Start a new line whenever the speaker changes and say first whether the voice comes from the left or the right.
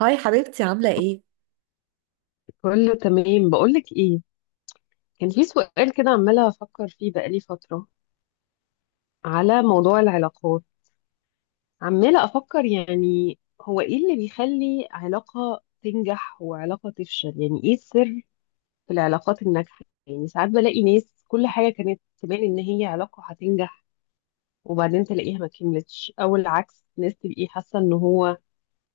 right: هاي حبيبتي عاملة ايه؟
left: كله تمام، بقولك ايه، كان في سؤال كده عمالة أفكر فيه بقالي فترة على موضوع العلاقات. عمالة أفكر، يعني هو ايه اللي بيخلي علاقة تنجح وعلاقة تفشل؟ يعني ايه السر في العلاقات الناجحة؟ يعني ساعات بلاقي ناس كل حاجة كانت تبان إن هي علاقة هتنجح، وبعدين تلاقيها ما كملتش. أو العكس، ناس تبقي حاسة إن هو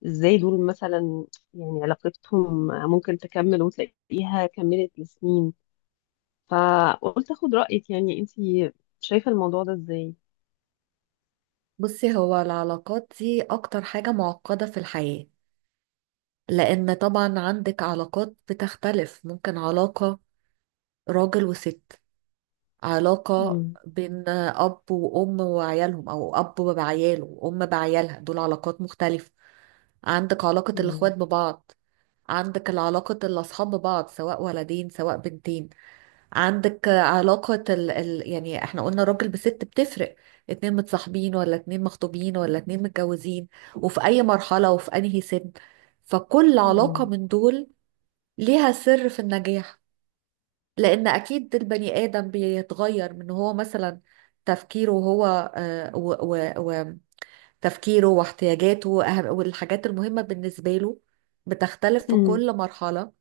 left: ازاي دول مثلا، يعني علاقتهم ممكن تكمل وتلاقيها كملت لسنين. فقلت اخد رأيك، يعني انتي شايفة الموضوع ده ازاي؟
right: بصي، هو العلاقات دي أكتر حاجة معقدة في الحياة. لأن طبعا عندك علاقات بتختلف، ممكن علاقة راجل وست، علاقة
left: مم.
right: بين أب وأم وعيالهم، أو أب بعياله وأم بعيالها. دول علاقات مختلفة. عندك علاقة الإخوات
left: مم.
right: ببعض. عندك العلاقة الأصحاب ببعض، سواء ولدين سواء بنتين. عندك علاقة يعني احنا قلنا راجل بست بتفرق. اتنين متصاحبين، ولا اتنين مخطوبين، ولا اتنين متجوزين، وفي اي مرحلة وفي انهي سن. فكل علاقة
left: مم.
right: من دول ليها سر في النجاح. لان اكيد البني ادم بيتغير، من هو مثلا تفكيره هو، آه، و... و... وتفكيره واحتياجاته والحاجات المهمة بالنسبة له بتختلف في
left: مم.
right: كل مرحلة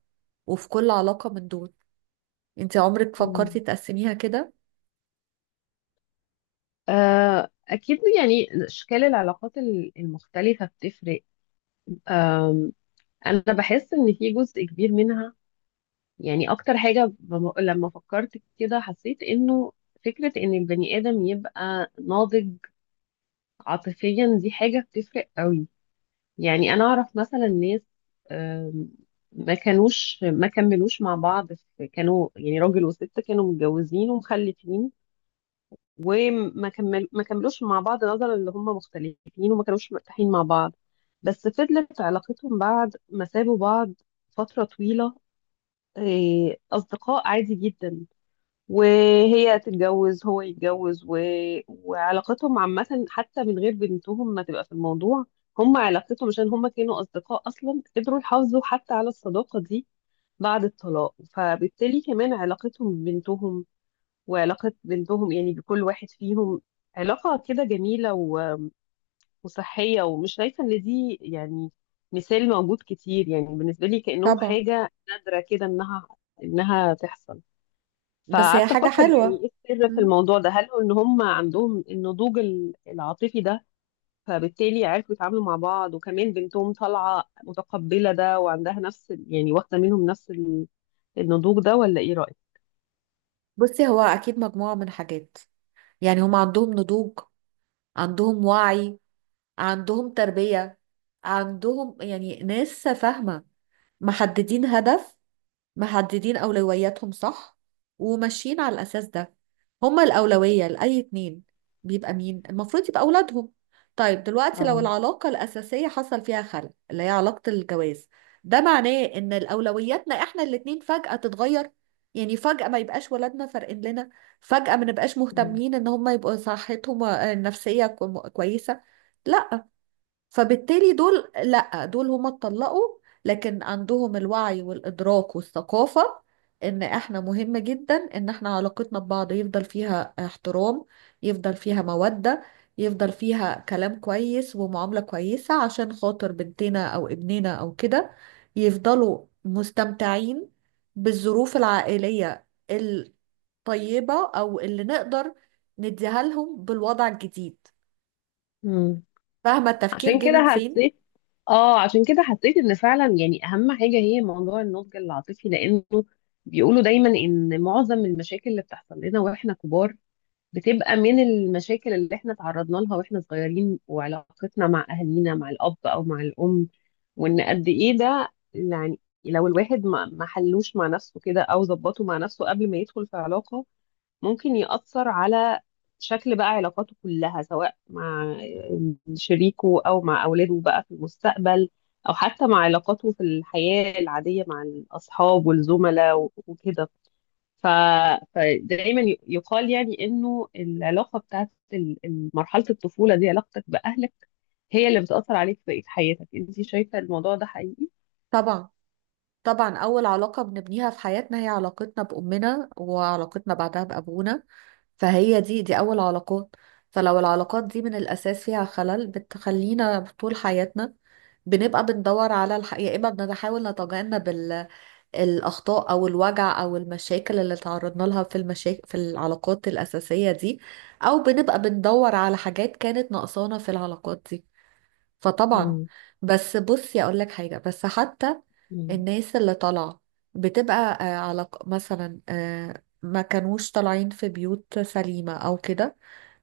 right: وفي كل علاقة من دول. انت عمرك فكرتي
left: مم.
right: تقسميها كده؟
left: آه، أكيد، يعني أشكال العلاقات المختلفة بتفرق. آم، أنا بحس إن في جزء كبير منها، يعني أكتر حاجة، لما فكرت كده حسيت إنه فكرة إن البني آدم يبقى ناضج عاطفيا دي حاجة بتفرق قوي. يعني انا اعرف مثلا ناس، آم، ما كملوش مع بعض. في كانوا، يعني راجل وست، كانوا متجوزين ومخلفين وما كمل ما كملوش مع بعض نظرا ان هم مختلفين وما كانوش مرتاحين مع بعض. بس فضلت علاقتهم بعد ما سابوا بعض فترة طويلة. أصدقاء عادي جدا. وهي تتجوز، هو يتجوز، وعلاقتهم عامة، حتى من غير بنتهم ما تبقى في الموضوع. هم علاقتهم، عشان هم كانوا أصدقاء أصلا، قدروا يحافظوا حتى على الصداقة دي بعد الطلاق. فبالتالي كمان علاقتهم ببنتهم، وعلاقة بنتهم يعني بكل واحد فيهم، علاقة كده جميلة وصحية. ومش شايفة إن دي يعني مثال موجود كتير، يعني بالنسبة لي كأنهم
right: طبعا،
left: حاجة نادرة كده إنها تحصل.
right: بس هي
left: فقعدت
right: حاجة
left: افكر يعني
right: حلوة.
left: ايه السر في
right: مم.
left: الموضوع ده؟ هل هو ان هم عندهم النضوج العاطفي ده، فبالتالي عرفوا يتعاملوا مع بعض؟ وكمان بنتهم طالعه متقبله ده وعندها نفس يعني واخده منهم نفس النضوج ده؟ ولا ايه رايك؟
right: بصي، هو أكيد مجموعة من حاجات. يعني هم عندهم نضوج، عندهم وعي، عندهم تربية، عندهم يعني ناس فاهمة، محددين هدف، محددين أولوياتهم صح، وماشيين على الأساس ده. هما الأولوية لأي اتنين بيبقى مين؟ المفروض يبقى أولادهم. طيب دلوقتي، لو
left: اه.
right: العلاقة الأساسية حصل فيها خلل، اللي هي علاقة الجواز، ده معناه إن الأولوياتنا إحنا الاتنين فجأة تتغير. يعني فجأة ما يبقاش ولادنا فارقين لنا، فجأة ما نبقاش
left: مم.
right: مهتمين إن هما يبقوا صحتهم النفسية كويسة. لا. فبالتالي دول، لا دول هما اتطلقوا، لكن عندهم الوعي والإدراك والثقافة إن إحنا مهم جدا إن إحنا علاقتنا ببعض يفضل فيها احترام، يفضل فيها مودة، يفضل فيها كلام كويس ومعاملة كويسة عشان خاطر بنتنا أو ابننا أو كده، يفضلوا مستمتعين بالظروف العائلية الطيبة، أو اللي نقدر نديها لهم بالوضع الجديد.
left: مم.
right: فاهمة التفكير
left: عشان
right: جه من
left: كده
right: فين؟
left: حسيت اه عشان كده حسيت ان فعلا يعني اهم حاجه هي موضوع النضج العاطفي، لانه بيقولوا دايما ان معظم المشاكل اللي بتحصل لنا واحنا كبار بتبقى من المشاكل اللي احنا تعرضنا لها واحنا صغيرين، وعلاقتنا مع اهالينا، مع الاب او مع الام. وان قد ايه ده، يعني لو الواحد ما حلوش مع نفسه كده، او ظبطه مع نفسه قبل ما يدخل في علاقة، ممكن يأثر على شكل بقى علاقاته كلها، سواء مع شريكه او مع اولاده بقى في المستقبل، او حتى مع علاقاته في الحياة العادية مع الاصحاب والزملاء وكده. ف... فدايما يقال يعني انه العلاقه بتاعت مرحله الطفوله دي، علاقتك باهلك، هي اللي بتاثر عليك في بقيه حياتك. انت شايفه الموضوع ده حقيقي؟
right: طبعا. طبعا، أول علاقة بنبنيها في حياتنا هي علاقتنا بأمنا، وعلاقتنا بعدها بأبونا. فهي دي أول علاقات. فلو العلاقات دي من الأساس فيها خلل، بتخلينا طول حياتنا بنبقى بندور على يا إما بنحاول نتجنب الأخطاء أو الوجع أو المشاكل اللي تعرضنا لها في المشاكل في العلاقات الأساسية دي، أو بنبقى بندور على حاجات كانت ناقصانا في العلاقات دي. فطبعا.
left: مم.
right: بس بصي اقول لك حاجه، بس حتى
left: مم.
right: الناس اللي طالعه بتبقى على مثلا، ما كانوش طالعين في بيوت سليمه او كده،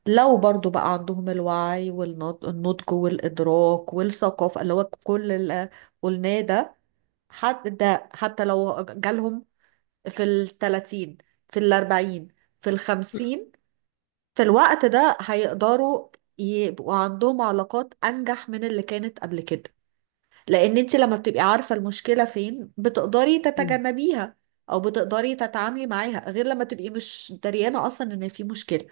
right: لو برضو بقى عندهم الوعي والنضج والإدراك والثقافة اللي هو كل اللي قلناه ده، حتى ده، حتى لو جالهم في التلاتين، في الأربعين، في الخمسين، في الوقت ده هيقدروا يبقوا عندهم علاقات أنجح من اللي كانت قبل كده. لان انت لما بتبقي عارفة المشكلة فين، بتقدري
left: مم.
right: تتجنبيها، او بتقدري تتعاملي معاها، غير لما تبقي مش دريانة اصلا ان في مشكلة،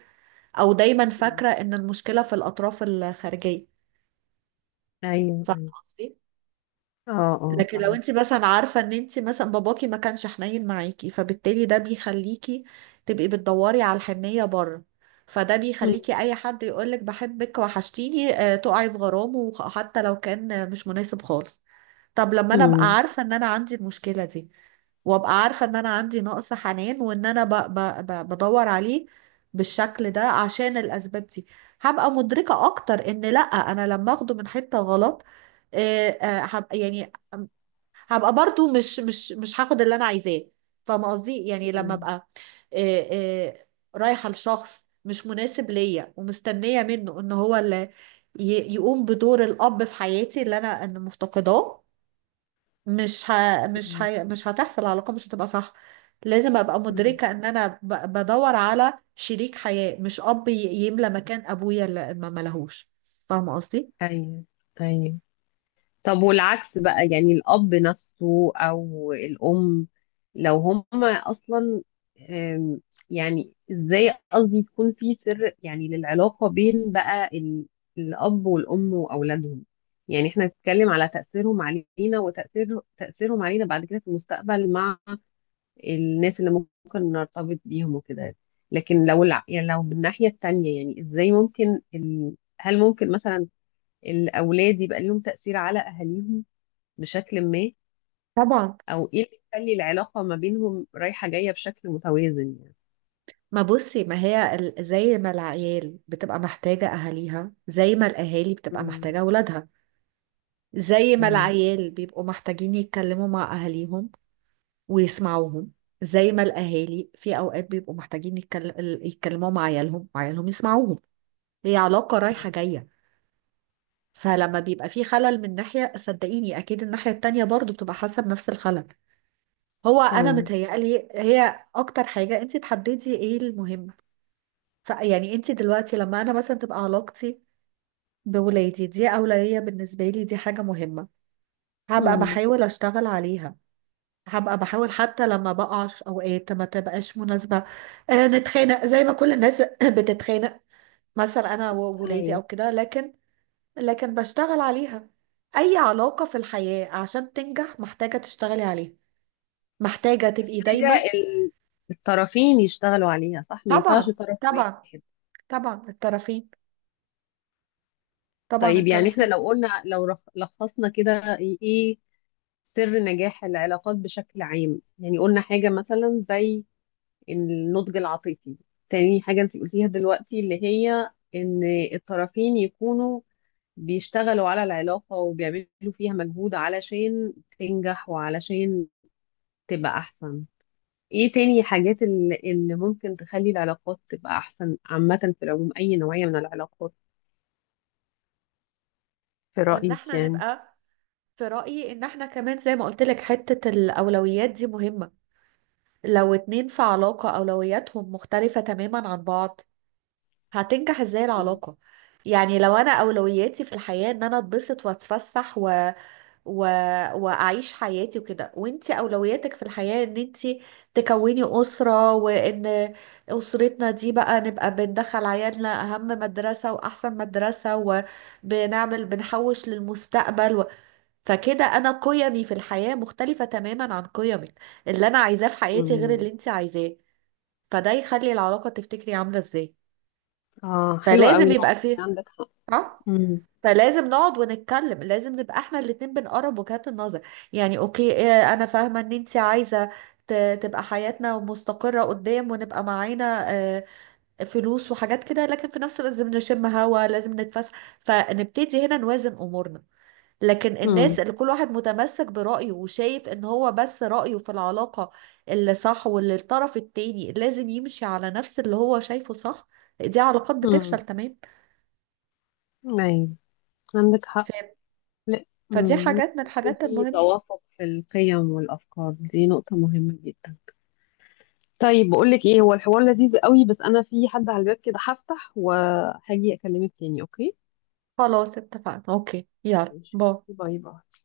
right: او دايما
left: مم.
right: فاكرة ان المشكلة في الاطراف الخارجية.
left: ايوه،
right: فاهمة
left: ايوه.
right: قصدي؟
left: اه، اه،
right: لكن لو
left: فاهم.
right: انت مثلا عارفة ان انت مثلا باباكي ما كانش حنين معاكي، فبالتالي ده بيخليكي تبقي بتدوري على الحنية بره. فده
left: مم.
right: بيخليكي اي حد يقولك بحبك وحشتيني، تقعي في غرامه، حتى لو كان مش مناسب خالص. طب لما انا ابقى
left: مم.
right: عارفة ان انا عندي المشكلة دي، وابقى عارفة ان انا عندي نقص حنان، وان انا ب ب ب بدور عليه بالشكل ده عشان الاسباب دي، هبقى مدركة اكتر ان لا، انا لما اخده من حتة غلط، هبقى يعني، هبقى برضو مش هاخد اللي انا عايزاه. فاهمة قصدي؟ يعني لما
left: مم.
right: ابقى آه، آه، رايحة لشخص مش مناسب ليا، ومستنية منه ان هو اللي يقوم بدور الاب في حياتي اللي انا أنا مفتقداه،
left: مم.
right: مش هتحصل العلاقة، مش هتبقى صح. لازم ابقى
left: مم.
right: مدركة ان انا بدور على شريك حياة مش اب يملى مكان ابويا اللي ما ملهوش. فاهمة قصدي؟
left: ايوه، ايوه. طب والعكس بقى، يعني الأب نفسه أو الأم، لو هما أصلا، أم، يعني إزاي قصدي يكون في سر، يعني للعلاقة بين بقى الأب والأم وأولادهم؟ يعني احنا نتكلم على تأثيرهم علينا، وتأثير تأثيرهم علينا بعد كده في المستقبل مع الناس اللي ممكن نرتبط بيهم وكده. لكن لو يعني لو بالناحية التانية، يعني إزاي ممكن هل ممكن مثلا الأولاد يبقى ليهم تأثير على أهاليهم بشكل ما؟
right: طبعا.
left: او ايه اللي يخلي العلاقة ما بينهم رايحة جاية بشكل متوازن يعني؟
right: ما بصي، ما هي زي ما العيال بتبقى محتاجة اهاليها، زي ما الاهالي بتبقى
left: مم.
right: محتاجة اولادها، زي ما
left: مم.
right: العيال بيبقوا محتاجين يتكلموا مع اهاليهم ويسمعوهم، زي ما الاهالي في اوقات بيبقوا محتاجين يتكلموا مع عيالهم وعيالهم يسمعوهم. هي علاقة رايحة جاية. فلما بيبقى في خلل من ناحية، صدقيني أكيد الناحية التانية برضو بتبقى حاسة بنفس الخلل. هو أنا
left: ايوه.
right: متهيألي هي أكتر حاجة أنت تحددي إيه المهم. يعني أنت دلوقتي لما أنا مثلا تبقى علاقتي بولادي دي أولوية بالنسبة لي، دي حاجة مهمة، هبقى
left: مم.
right: بحاول أشتغل عليها، هبقى بحاول حتى لما بقع في أوقات ما تبقاش مناسبة، نتخانق زي ما كل الناس بتتخانق مثلا، أنا وولادي
left: ايوه.
right: أو كده، لكن لكن بشتغل عليها. أي علاقة في الحياة عشان تنجح محتاجة تشتغلي عليها، محتاجة تبقي
left: حاجة
right: دايما.
left: الطرفين يشتغلوا عليها، صح؟ ما ينفعش
right: طبعا
left: طرف
right: طبعا
left: واحد.
right: طبعا الطرفين طبعا
left: طيب يعني احنا
right: الطرفين
left: لو قلنا لو لخصنا كده ايه سر نجاح العلاقات بشكل عام؟ يعني قلنا حاجة مثلا زي النضج العاطفي. تاني حاجة انت قلتيها دلوقتي اللي هي ان الطرفين يكونوا بيشتغلوا على العلاقة وبيعملوا فيها مجهود علشان تنجح وعلشان تبقى أحسن. إيه تاني حاجات اللي ممكن تخلي العلاقات تبقى أحسن عامة في العموم، أي نوعية من العلاقات، في
right: وإن
left: رأيك
right: احنا
left: يعني؟
right: نبقى، في رأيي إن احنا كمان زي ما قلت لك حتة الأولويات دي مهمة. لو اتنين في علاقة أولوياتهم مختلفة تماما عن بعض، هتنجح ازاي
left: مم.
right: العلاقة؟ يعني لو أنا أولوياتي في الحياة إن أنا أتبسط وأتفسح و... واعيش حياتي وكده، وانت اولوياتك في الحياة ان انت تكوني اسرة، وان اسرتنا دي بقى نبقى بندخل عيالنا اهم مدرسة واحسن مدرسة، وبنعمل بنحوش للمستقبل فكده انا قيمي في الحياة مختلفة تماما عن قيمك. اللي انا عايزاه في حياتي غير اللي
left: مم.
right: انت عايزاه. فده يخلي العلاقة تفتكري عاملة ازاي؟
left: آه، حلوة قوي
right: فلازم
left: النقطة
right: يبقى
left: دي،
right: فيه.
left: عندك حق.
right: ها
left: مم.
right: فلازم نقعد ونتكلم، لازم نبقى احنا الاتنين بنقرب وجهات النظر. يعني اوكي، انا فاهمة ان انت عايزة تبقى حياتنا مستقرة قدام، ونبقى معانا فلوس وحاجات كده، لكن في نفس الوقت لازم نشم هوا، لازم نتفسح، فنبتدي هنا نوازن امورنا. لكن
left: مم.
right: الناس اللي كل واحد متمسك برأيه وشايف ان هو بس رأيه في العلاقة اللي صح، واللي الطرف التاني لازم يمشي على نفس اللي هو شايفه صح، دي علاقات بتفشل
left: مم.
right: تمام.
left: أيوة، عندك حق.
right: ف-
left: لا،
right: فدي حاجات
left: لازم
right: من
left: يكون
right: الحاجات
left: في
right: المهمة.
left: توافق في القيم والأفكار، دي نقطة مهمة جدا. طيب، بقول لك ايه، هو الحوار لذيذ قوي بس انا في حد على الباب كده، هفتح وهاجي اكلمك تاني، اوكي؟
right: خلاص اتفقنا، اوكي، يلا
left: ماشي.
right: باي.
left: باي باي.